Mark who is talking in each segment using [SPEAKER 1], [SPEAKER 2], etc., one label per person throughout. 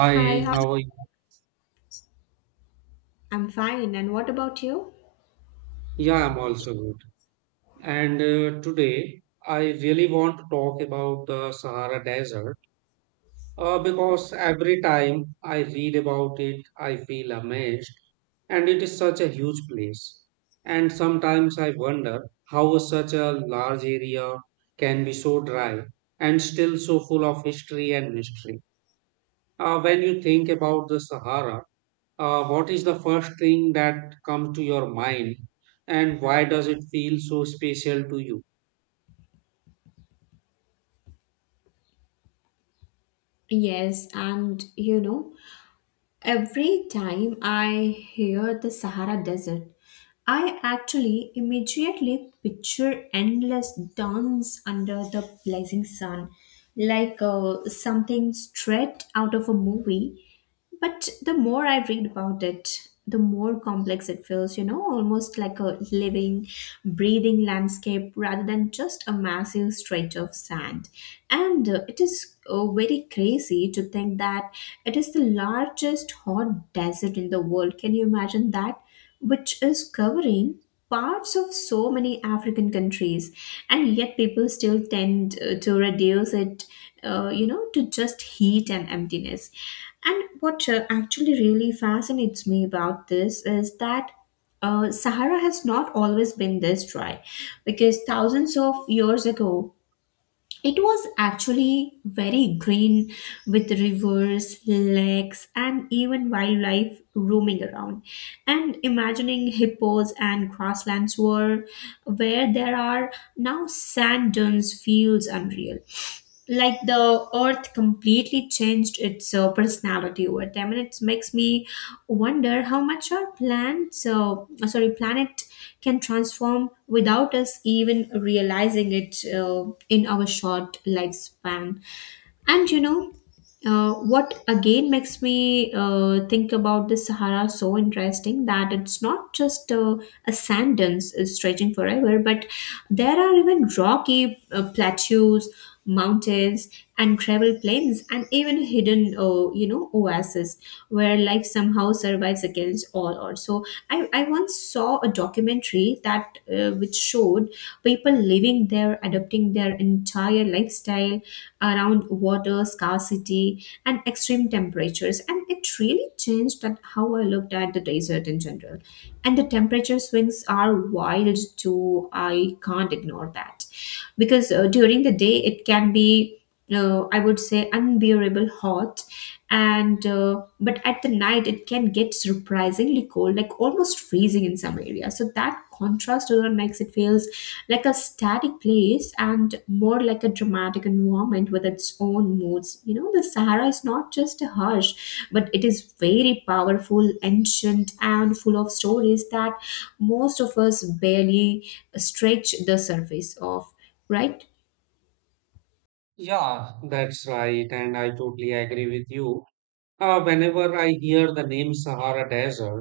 [SPEAKER 1] Hi, how?
[SPEAKER 2] how are you?
[SPEAKER 1] I'm fine. And what about you?
[SPEAKER 2] Yeah, I'm also good. And today I really want to talk about the Sahara Desert because every time I read about it, I feel amazed. And it is such a huge place. And sometimes I wonder how such a large area can be so dry and still so full of history and mystery. When you think about the Sahara, what is the first thing that comes to your mind, and why does it feel so special to you?
[SPEAKER 1] Yes, and you know, every time I hear the Sahara Desert, I actually immediately picture endless dunes under the blazing sun, like something straight out of a movie. But the more I read about it, the more complex it feels, you know, almost like a living, breathing landscape rather than just a massive stretch of sand. And it is very crazy to think that it is the largest hot desert in the world. Can you imagine that? Which is covering parts of so many African countries, and yet people still tend to reduce it, you know, to just heat and emptiness. And what actually really fascinates me about this is that Sahara has not always been this dry, because thousands of years ago, it was actually very green with rivers, lakes, and even wildlife roaming around. And imagining hippos and grasslands were where there are now sand dunes feels unreal, like the earth completely changed its personality over time. And it makes me wonder how much our plants sorry, planet can transform without us even realizing it in our short lifespan. And you know, what again makes me think about the Sahara so interesting, that it's not just a sand dunes stretching forever, but there are even rocky plateaus, mountains, and gravel plains, and even hidden, you know, oases where life somehow survives against all odds. So I once saw a documentary that which showed people living there, adopting their entire lifestyle around water scarcity and extreme temperatures, and it really changed that how I looked at the desert in general. And the temperature swings are wild too, I can't ignore that, because during the day it can be I would say unbearable hot, and but at the night it can get surprisingly cold, like almost freezing in some areas, so that contrast alone makes it feel like a static place and more like a dramatic environment with its own moods. You know, the Sahara is not just a hush, but it is very powerful, ancient, and full of stories that most of us barely stretch the surface of, right?
[SPEAKER 2] Yeah, that's right, and I totally agree with you. Whenever I hear the name Sahara Desert,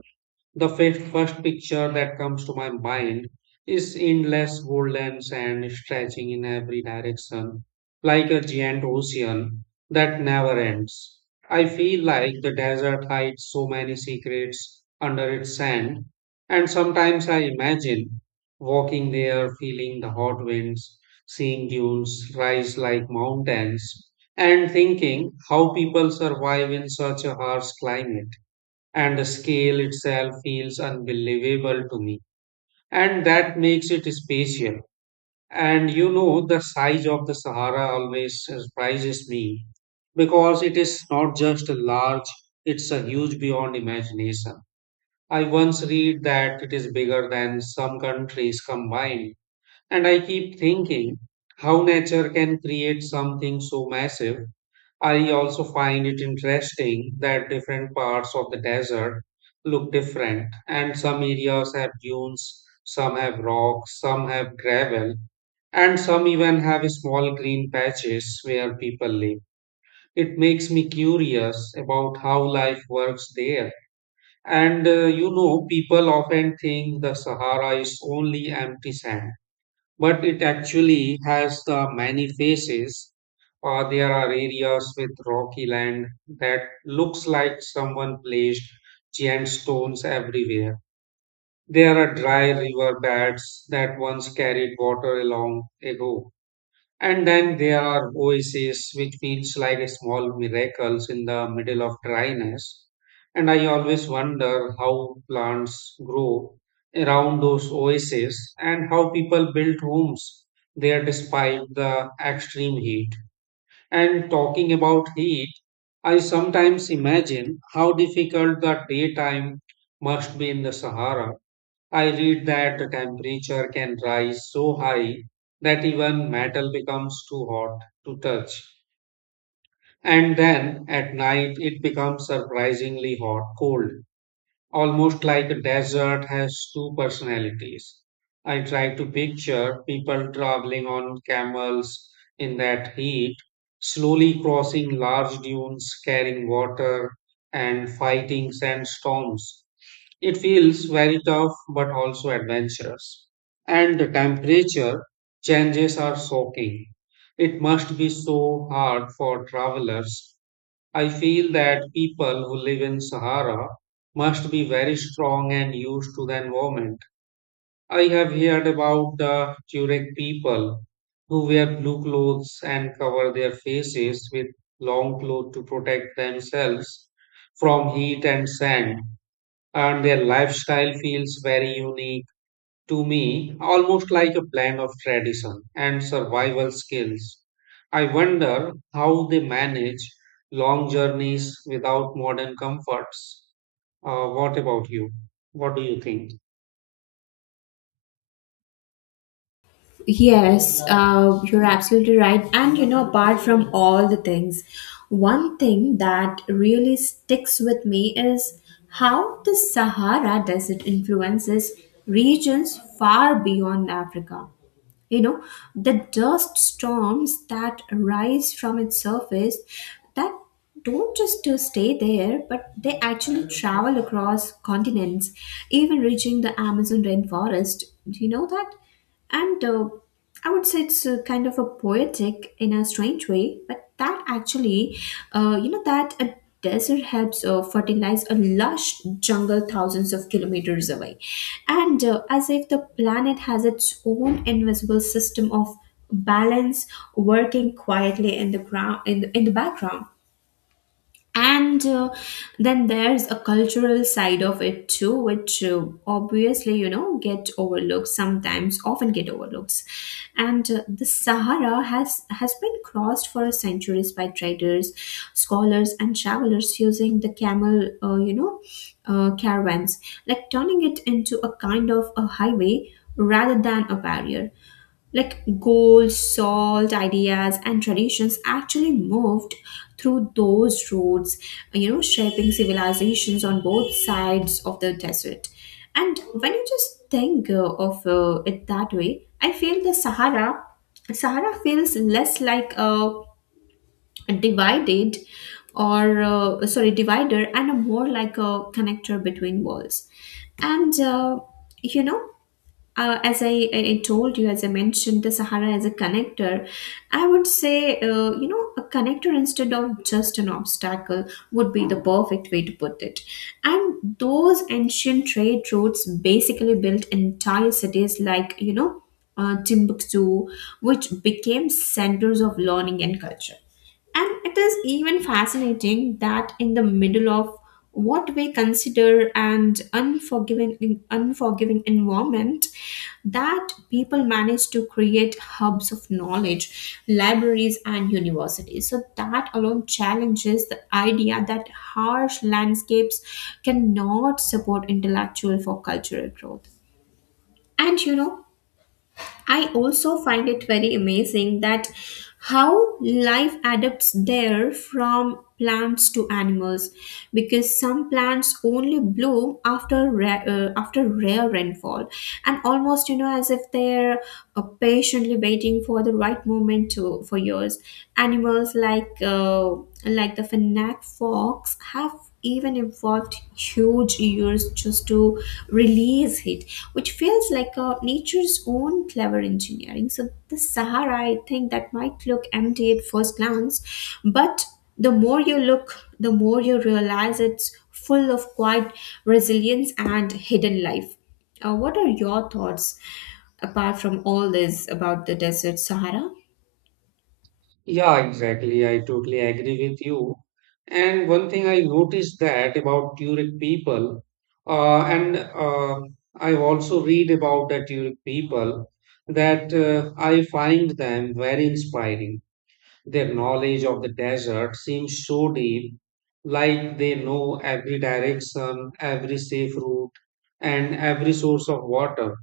[SPEAKER 2] the first picture that comes to my mind is endless golden sand stretching in every direction, like a giant ocean that never ends. I feel like the desert hides so many secrets under its sand, and sometimes I imagine walking there, feeling the hot winds, seeing dunes rise like mountains, and thinking how people survive in such a harsh climate and the scale itself feels unbelievable to me. And that makes it spatial. And you know, the size of the Sahara always surprises me because it is not just large, it's a huge beyond imagination. I once read that it is bigger than some countries combined. And I keep thinking how nature can create something so massive. I also find it interesting that different parts of the desert look different, and some areas have dunes, some have rocks, some have gravel, and some even have small green patches where people live. It makes me curious about how life works there. And you know, people often think the Sahara is only empty sand but it actually has the many faces. Or there are areas with rocky land that looks like someone placed giant stones everywhere. There are dry river beds that once carried water along ago. And then there are oases, which feels like a small miracles in the middle of dryness. And I always wonder how plants grow around those oases and how people build homes there despite the extreme heat. And talking about heat, I sometimes imagine how difficult the daytime must be in the Sahara. I read that the temperature can rise so high that even metal becomes too hot to touch. And then at night it becomes surprisingly hot, cold, almost like a desert has two personalities. I try to picture people traveling on camels in that heat, slowly crossing large dunes, carrying water, and fighting sandstorms. It feels very tough but also adventurous. And the temperature changes are shocking. It must be so hard for travelers. I feel that people who live in Sahara must be very strong and used to the environment. I have heard about the Tuareg people who wear blue clothes and cover their faces with long clothes to protect themselves from heat and sand and their lifestyle feels very unique to me, almost like a blend of tradition and survival skills. I wonder how they manage long journeys without modern comforts. What about you? What do you think?
[SPEAKER 1] Yes, you're absolutely right. And you know, apart from all the things, one thing that really sticks with me is how the Sahara Desert influences regions far beyond Africa, you know, the dust storms that rise from its surface that don't just stay there, but they actually travel across continents, even reaching the Amazon rainforest. Do you know that? And I would say it's a kind of a poetic in a strange way, but that actually, you know, that a desert helps fertilize a lush jungle thousands of kilometers away. And as if the planet has its own invisible system of balance, working quietly in the ground in the background. And then there's a cultural side of it too, which obviously, you know, get overlooked sometimes, often get overlooked. And the Sahara has been crossed for centuries by traders, scholars, and travelers using the camel, you know, caravans, like turning it into a kind of a highway rather than a barrier, like gold, salt, ideas, and traditions actually moved through those roads, you know, shaping civilizations on both sides of the desert. And when you just think of it that way, I feel the Sahara feels less like a divided or sorry, divider and a more like a connector between worlds. And you know, as I told you, as I mentioned, the Sahara as a connector, I would say, you know, a connector instead of just an obstacle would be the perfect way to put it. And those ancient trade routes basically built entire cities like, you know, Timbuktu, which became centers of learning and culture. And it is even fascinating that in the middle of what we consider an unforgiving environment, that people manage to create hubs of knowledge, libraries, and universities. So that alone challenges the idea that harsh landscapes cannot support intellectual for cultural growth. And you know, I also find it very amazing that how life adapts there, from plants to animals, because some plants only bloom after rare rainfall, and almost, you know, as if they're patiently waiting for the right moment to for years. Animals like the fennec fox have even involved huge years just to release it, which feels like a nature's own clever engineering. So the Sahara, I think, that might look empty at first glance, but the more you look, the more you realize it's full of quiet resilience and hidden life. What are your thoughts apart from all this about the desert Sahara?
[SPEAKER 2] Yeah, exactly. I totally agree with you. And one thing I noticed that about Turek people, and I also read about the Turek people, that I find them very inspiring. Their knowledge of the desert seems so deep, like they know every direction, every safe route, and every source of water.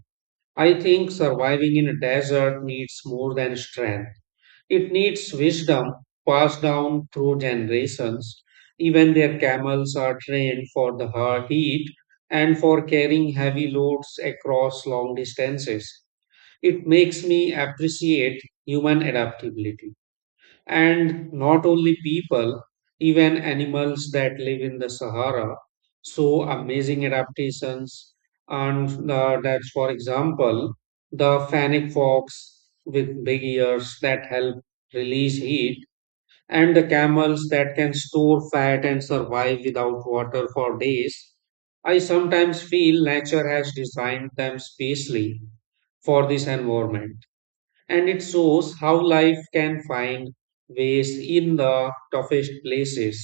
[SPEAKER 2] I think surviving in a desert needs more than strength. It needs wisdom passed down through generations. Even their camels are trained for the hard heat and for carrying heavy loads across long distances. It makes me appreciate human adaptability and not only people, even animals that live in the Sahara show amazing adaptations. And that's, for example, the fennec fox with big ears that help release heat, and the camels that can store fat and survive without water for days. I sometimes feel nature has designed them specially for this environment and it shows how life can find ways in the toughest places.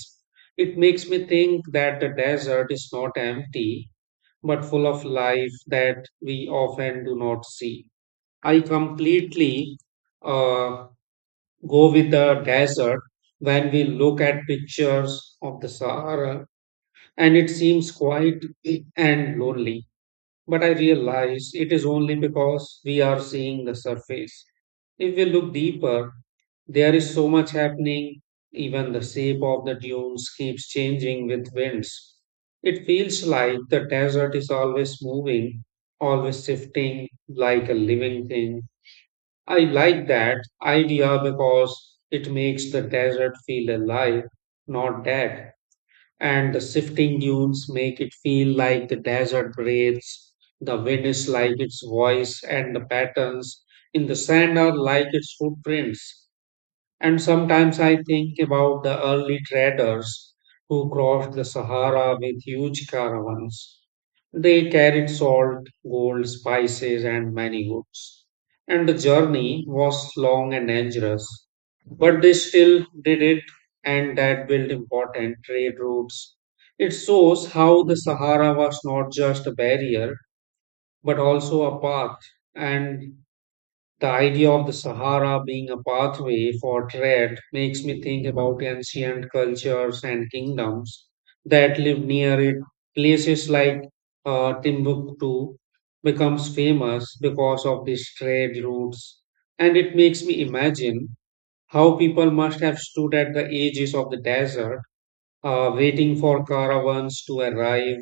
[SPEAKER 2] It makes me think that the desert is not empty, but full of life that we often do not see. I completely uh, go with the desert when we look at pictures of the Sahara, and it seems quiet and lonely. But I realize it is only because we are seeing the surface. If we look deeper, there is so much happening, even the shape of the dunes keeps changing with winds. It feels like the desert is always moving, always shifting, like a living thing. I like that idea because it makes the desert feel alive, not dead and the shifting dunes make it feel like the desert breathes. The wind is like its voice, and the patterns in the sand are like its footprints. And sometimes I think about the early traders who crossed the Sahara with huge caravans. They carried salt, gold, spices, and many goods. And the journey was long and dangerous, but they still did it, and that built important trade routes. It shows how the Sahara was not just a barrier, but also a path. And the idea of the Sahara being a pathway for trade makes me think about ancient cultures and kingdoms that live near it. Places like Timbuktu becomes famous because of these trade routes, and it makes me imagine how people must have stood at the edges of the desert waiting for caravans to arrive,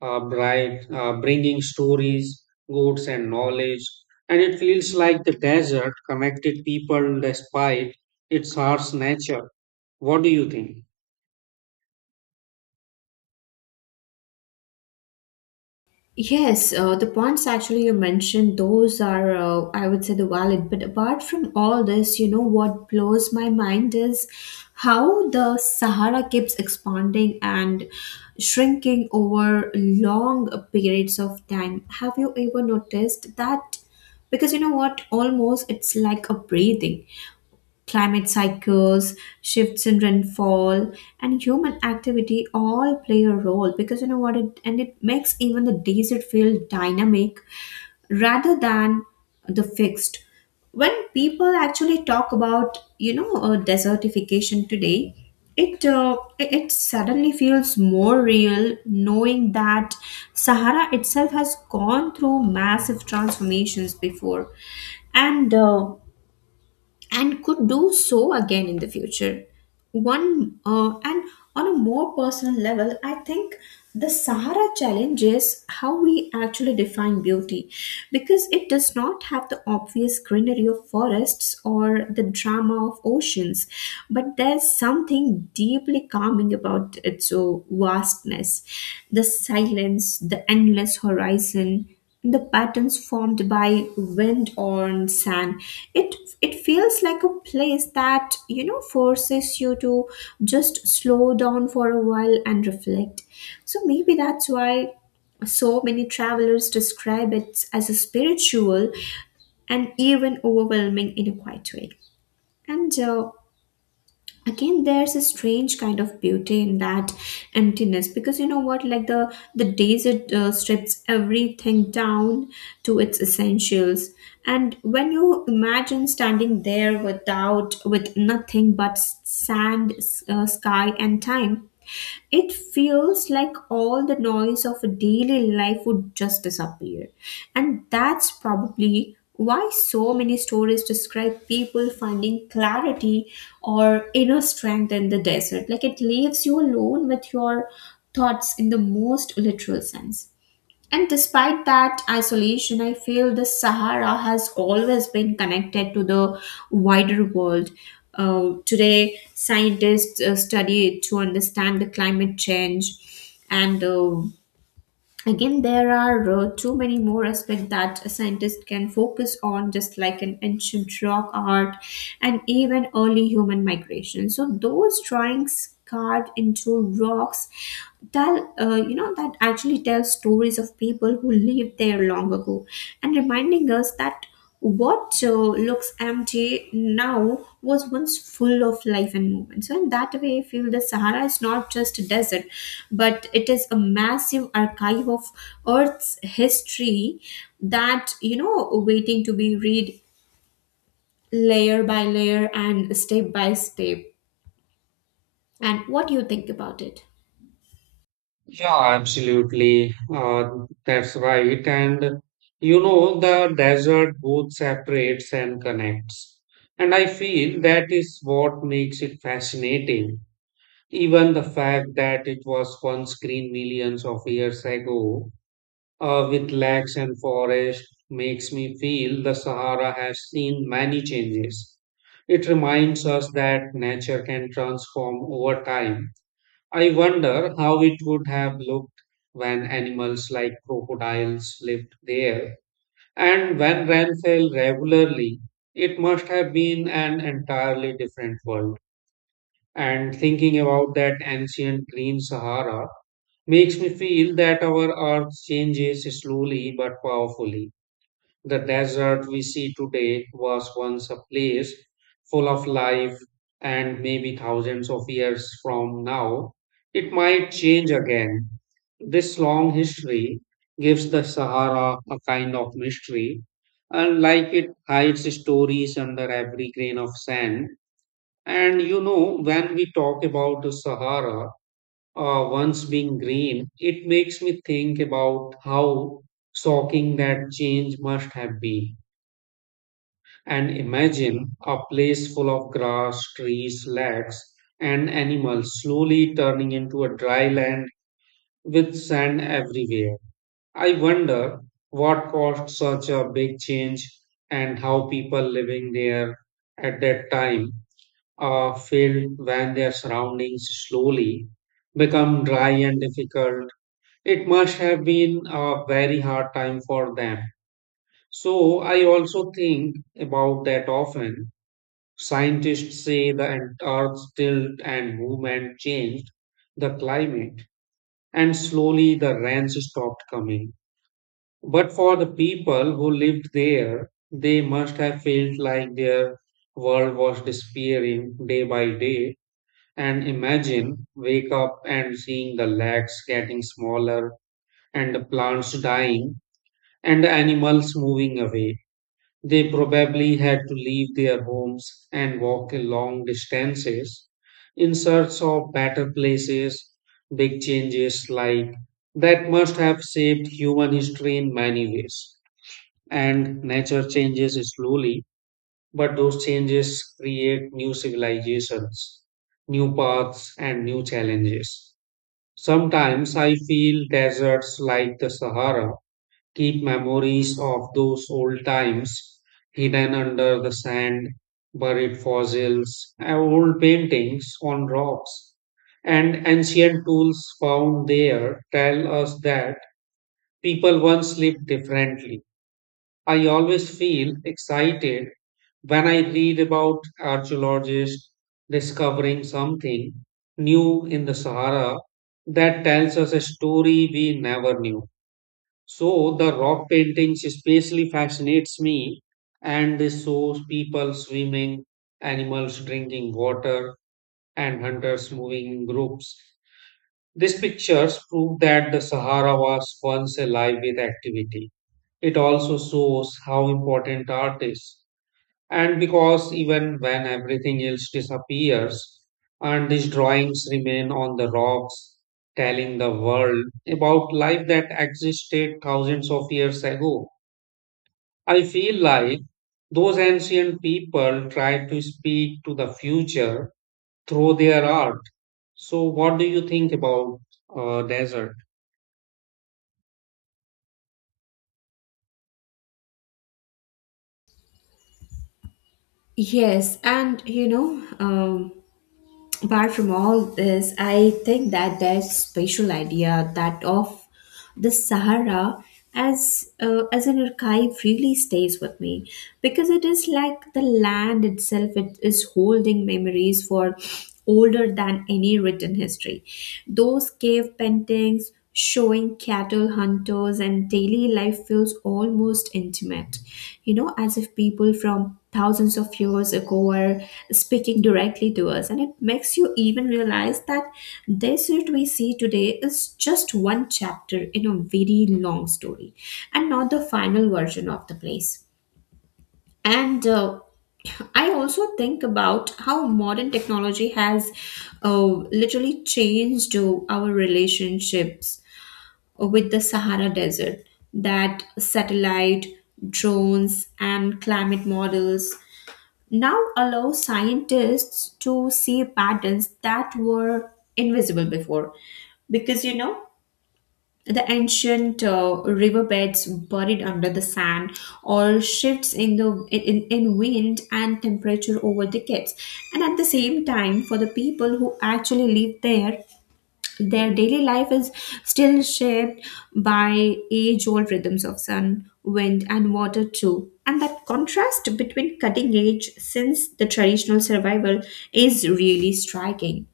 [SPEAKER 2] bringing stories, goods, and knowledge. And it feels like the desert connected people despite its harsh nature. What do you think?
[SPEAKER 1] Yes, the points actually you mentioned, those are, I would say, the valid. But apart from all this, you know, what blows my mind is how the Sahara keeps expanding and shrinking over long periods of time. Have you ever noticed that? Because you know what, almost it's like a breathing. Climate cycles, shifts in rainfall, and human activity all play a role, because you know what, it and it makes even the desert feel dynamic rather than the fixed. When people actually talk about, you know, desertification today, it suddenly feels more real knowing that Sahara itself has gone through massive transformations before, and. And could do so again in the future. One and On a more personal level, I think the Sahara challenge is how we actually define beauty, because it does not have the obvious greenery of forests or the drama of oceans, but there's something deeply calming about its vastness, the silence, the endless horizon, the patterns formed by wind on sand. it it feels like a place that, you know, forces you to just slow down for a while and reflect. So maybe that's why so many travelers describe it as a spiritual and even overwhelming in a quiet way. And again, there's a strange kind of beauty in that emptiness, because you know what, like the desert strips everything down to its essentials. And when you imagine standing there with nothing but sand, sky, and time, it feels like all the noise of a daily life would just disappear. And that's probably why so many stories describe people finding clarity or inner strength in the desert, like it leaves you alone with your thoughts in the most literal sense. And despite that isolation, I feel the Sahara has always been connected to the wider world. Today, scientists study it to understand the climate change, and again, there are too many more aspects that a scientist can focus on, just like an ancient rock art and even early human migration. So those drawings carved into rocks tell you know, that actually tell stories of people who lived there long ago, and reminding us that what looks empty now was once full of life and movement. So, in that way, I feel the Sahara is not just a desert, but it is a massive archive of Earth's history that, you know, waiting to be read layer by layer and step by step. And what do you think about it?
[SPEAKER 2] Yeah, absolutely. That's right. And you know, the desert both separates and connects. And I feel that is what makes it fascinating. Even the fact that it was once green millions of years ago, with lakes and forests, makes me feel the Sahara has seen many changes. It reminds us that nature can transform over time. I wonder how it would have looked when animals like crocodiles lived there, and when rain fell regularly. It must have been an entirely different world. And thinking about that ancient green Sahara makes me feel that our earth changes slowly but powerfully. The desert we see today was once a place full of life, and maybe thousands of years from now, it might change again. This long history gives the Sahara a kind of mystery, and like it hides stories under every grain of sand and you know, when we talk about the Sahara once being green, it makes me think about how shocking that change must have been. And imagine a place full of grass, trees, lakes, and animals slowly turning into a dry land with sand everywhere. I wonder what caused such a big change and how people living there at that time filled when their surroundings slowly become dry and difficult. It must have been a very hard time for them. So, I also think about that often. Scientists say the Earth's tilt and movement changed the climate, and slowly the rains stopped coming. But for the people who lived there, they must have felt like their world was disappearing day by day and imagine wake up and seeing the lakes getting smaller and the plants dying and the animals moving away. They probably had to leave their homes and walk long distances in search of better places. Big changes like that must have shaped human history in many ways. And nature changes slowly but those changes create new civilizations, new paths, and new challenges. Sometimes I feel deserts like the Sahara keep memories of those old times hidden under the sand, buried fossils, old paintings on rocks, and ancient tools found there tell us that people once lived differently. I always feel excited when I read about archaeologists discovering something new in the Sahara that tells us a story we never knew. So the rock paintings especially fascinates me and this shows people swimming, animals drinking water and hunters moving in groups. These pictures prove that the Sahara was once alive with activity. It also shows how important art is. And because even when everything else disappears, and these drawings remain on the rocks, telling the world about life that existed thousands of years ago. I feel like those ancient people tried to speak to the future through their art. So, what do you think about desert?
[SPEAKER 1] Yes, and you know, um, apart from all this, I think that there's spatial idea that of the Sahara as an archive really stays with me, because it is like the land itself, it is holding memories for older than any written history. Those cave paintings showing cattle hunters and daily life feels almost intimate, you know, as if people from thousands of years ago are speaking directly to us. And it makes you even realize that this earth we see today is just one chapter in a very long story, and not the final version of the place. And I also think about how modern technology has literally changed our relationships with the Sahara Desert. That satellite, drones, and climate models now allow scientists to see patterns that were invisible before. Because you know, the ancient riverbeds buried under the sand, or shifts in the in wind and temperature over decades, and at the same time, for the people who actually live there, their daily life is still shaped by age old rhythms of sun, wind, and water, too. And that contrast between cutting edge since the traditional survival is really striking.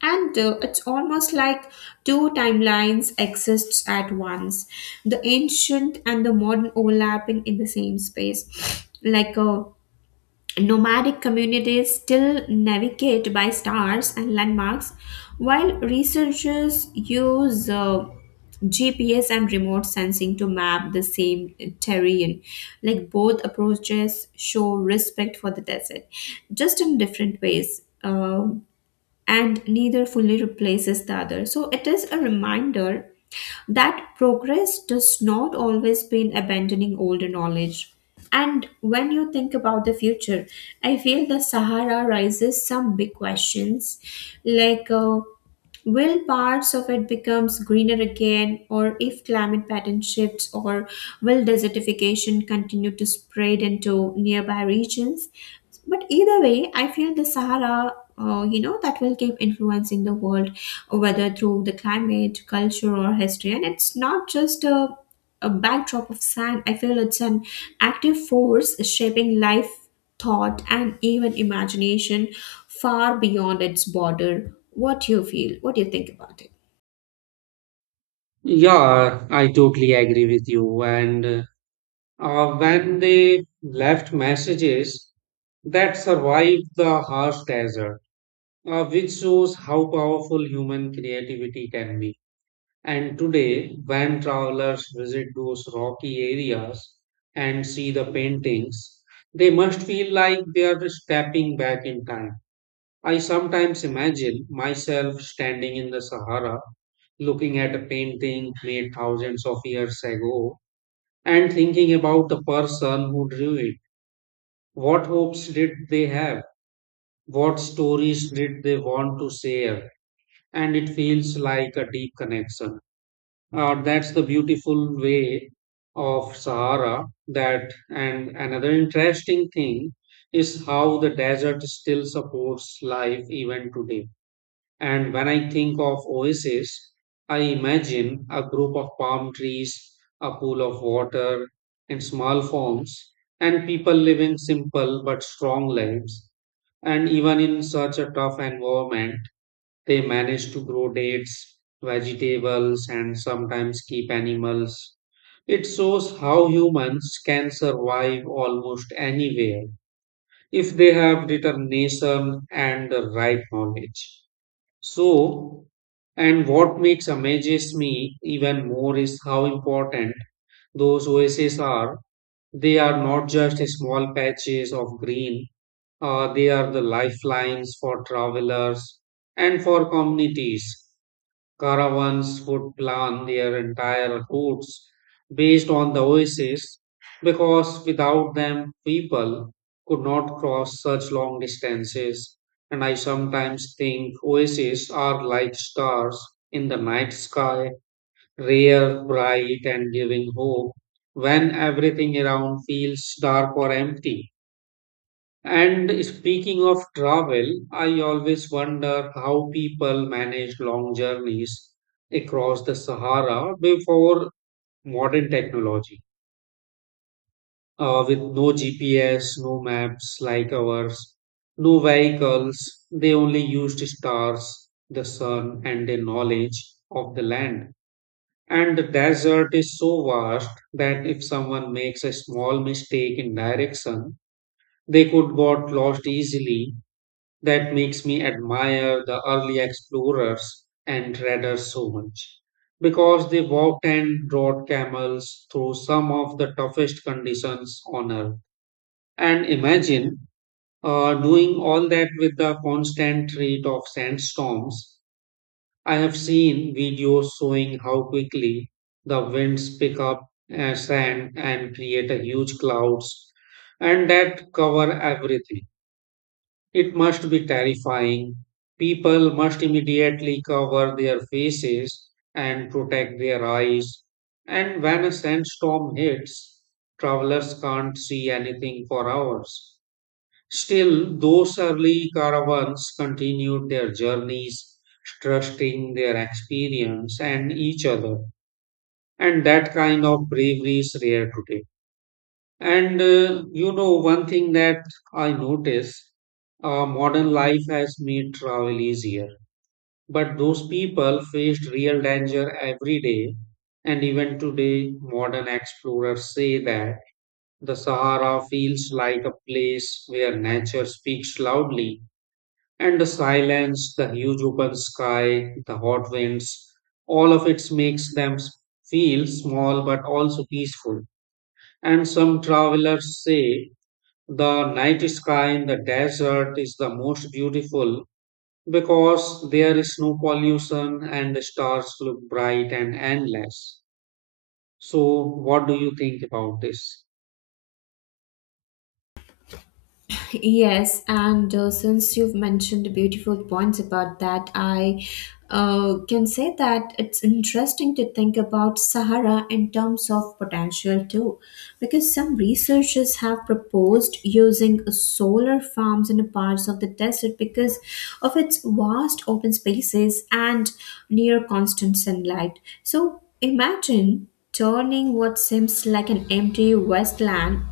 [SPEAKER 1] And it's almost like two timelines exists at once, the ancient and the modern overlapping in the same space, like a Nomadic communities still navigate by stars and landmarks, while researchers use GPS and remote sensing to map the same terrain. Like both approaches show respect for the desert, just in different ways, and neither fully replaces the other. So it is a reminder that progress does not always mean abandoning older knowledge. And when you think about the future, I feel the Sahara raises some big questions like will parts of it becomes greener again or if climate pattern shifts or will desertification continue to spread into nearby regions, but either way, I feel the Sahara, that will keep influencing the world, whether through the climate, culture, or history. And it's not just a backdrop of sand. I feel it's an active force shaping life, thought, and even imagination far beyond its border. What do you feel? What do you think about it?
[SPEAKER 2] Yeah, I totally agree with you. And when they left messages that survived the harsh desert, which shows how powerful human creativity can be. And today, when travelers visit those rocky areas and see the paintings, they must feel like they are stepping back in time. I sometimes imagine myself standing in the Sahara looking at a painting made thousands of years ago and thinking about the person who drew it. What hopes did they have? What stories did they want to share? And it feels like a deep connection. That's the beautiful way of Sahara. That and another interesting thing is how the desert still supports life even today. And when I think of oasis, I imagine a group of palm trees, a pool of water, and small farms, and people living simple but strong lives. And even in such a tough environment, they manage to grow dates, vegetables, and sometimes keep animals. It shows how humans can survive almost anywhere if they have determination and the right knowledge. So, and what makes amazes me even more is how important those oases are. They are not just small patches of green, they are the lifelines for travelers and for communities. Caravans would plan their entire routes based on the oases because without them, people could not cross such long distances. And I sometimes think oases are like stars in the night sky, rare, bright, and giving hope when everything around feels dark or empty. And speaking of travel, I always wonder how people manage long journeys across the Sahara before modern technology, with no GPS, no maps like ours, no vehicles. They only used stars, the sun, and their knowledge of the land. And the desert is so vast that if someone makes a small mistake in direction, they could got lost easily that makes me admire the early explorers and traders so much because they walked and rode camels through some of the toughest conditions on earth. And imagine doing all that with the constant rate of sandstorms. I have seen videos showing how quickly the winds pick up sand and create a huge clouds and that cover everything it must be terrifying. People must immediately cover their faces and protect their eyes. And when a sandstorm hits, travelers can't see anything for hours. Still, those early caravans continued their journeys, trusting their experience and each other. And that kind of bravery is rare today. And you know, one thing that I notice modern life has made travel easier. But those people faced real danger every day. And even today, modern explorers say that the Sahara feels like a place where nature speaks loudly. And the silence, the huge open sky, the hot winds, all of it makes them feel small but also peaceful. And some travelers say the night sky in the desert is the most beautiful because there is no pollution and the stars look bright and endless. So, what do you think about this?
[SPEAKER 1] Yes, and since you've mentioned beautiful points about that, I can say that it's interesting to think about Sahara in terms of potential too, because some researchers have proposed using solar farms in parts of the desert because of its vast open spaces and near constant sunlight. So imagine turning what seems like an empty wasteland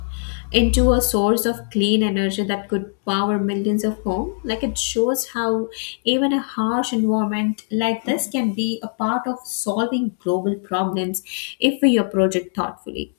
[SPEAKER 1] into a source of clean energy that could power millions of homes. Like it shows how even a harsh environment like this can be a part of solving global problems if we approach it thoughtfully.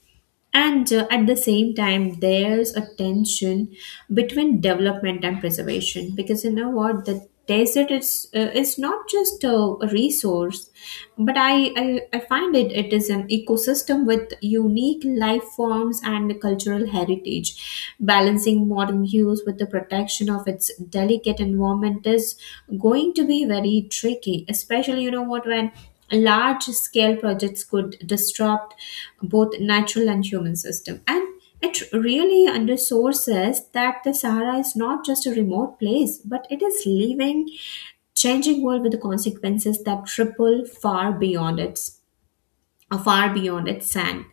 [SPEAKER 1] And at the same time, there's a tension between development and preservation, because you know what, the desert is not just a resource, but I find it it is an ecosystem with unique life forms and cultural heritage. Balancing modern use with the protection of its delicate environment is going to be very tricky, especially you know what, when large scale projects could disrupt both natural and human system, and it really underscores that the sahara is not just a remote place but it is living changing world with the consequences that ripple far beyond it, far beyond its sand.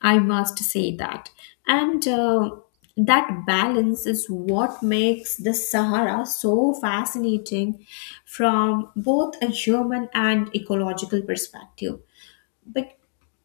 [SPEAKER 1] I must say that. And that balance is what makes the Sahara so fascinating from both a human and ecological perspective, but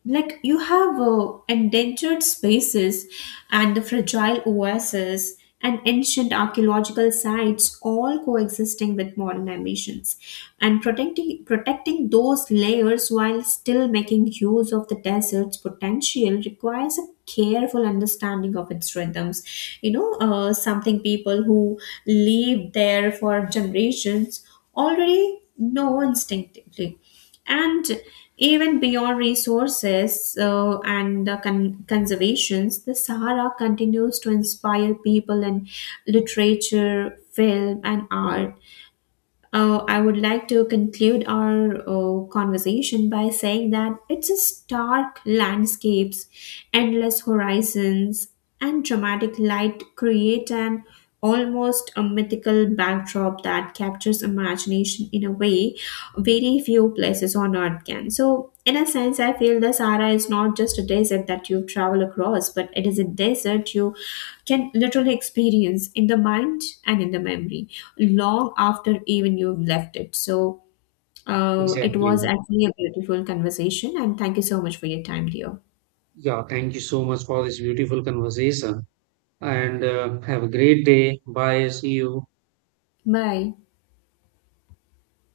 [SPEAKER 1] like you have endangered spaces and the fragile oases and ancient archaeological sites all coexisting with modern ambitions, and protecting those layers while still making use of the desert's potential requires a careful understanding of its rhythms, you know, something people who live there for generations already know instinctively. And even beyond resources and the conservations, the Sahara continues to inspire people in literature, film, and art. I would like to conclude our conversation by saying that it's a stark landscapes, endless horizons, and dramatic light create an almost a mythical backdrop that captures imagination in a way very few places on earth can. So in a sense, I feel the Sahara is not just a desert that you travel across, but it is a desert you can literally experience in the mind and in the memory long after even you've left it. So it
[SPEAKER 2] Exactly.
[SPEAKER 1] was actually a beautiful conversation, and thank you so much for your time, dear.
[SPEAKER 2] Yeah, thank you so much for this beautiful conversation and have a great day. Bye. See you.
[SPEAKER 1] Bye.